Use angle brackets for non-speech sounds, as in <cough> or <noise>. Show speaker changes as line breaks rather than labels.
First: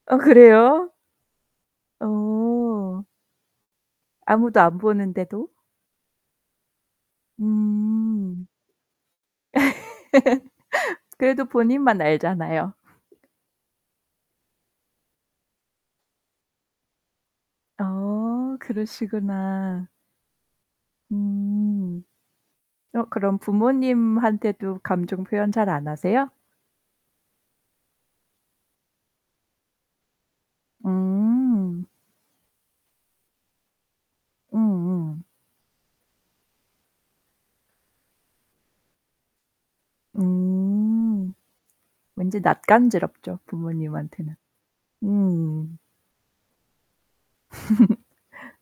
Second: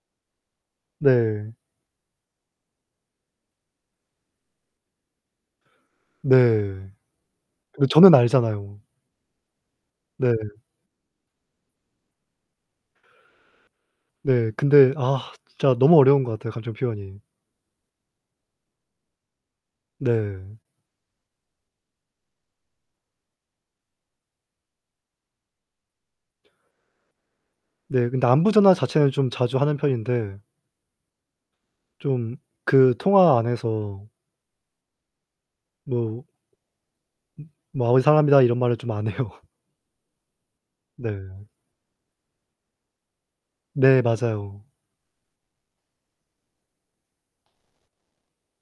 아 그래요?
네.
어. 아무도 안 보는데도?
네. 근데 저는
음.
알잖아요. 네.
<laughs> 그래도 본인만 알잖아요.
네 근데 아 진짜 너무 어려운 것 같아요, 감정 표현이.
어, 그러시구나.
네.
음. 어 그럼 부모님한테도 감정 표현 잘 안 하세요?
네 근데 안부전화 자체는 좀 자주 하는 편인데
음.
좀 그 통화 안에서
음음.
뭐 음. 뭐 "아버지 사랑합니다." 이런 말을 좀 안 해요. 네.
음. 왠지 낯간지럽죠,
네,
부모님한테는.
맞아요.
음. <laughs>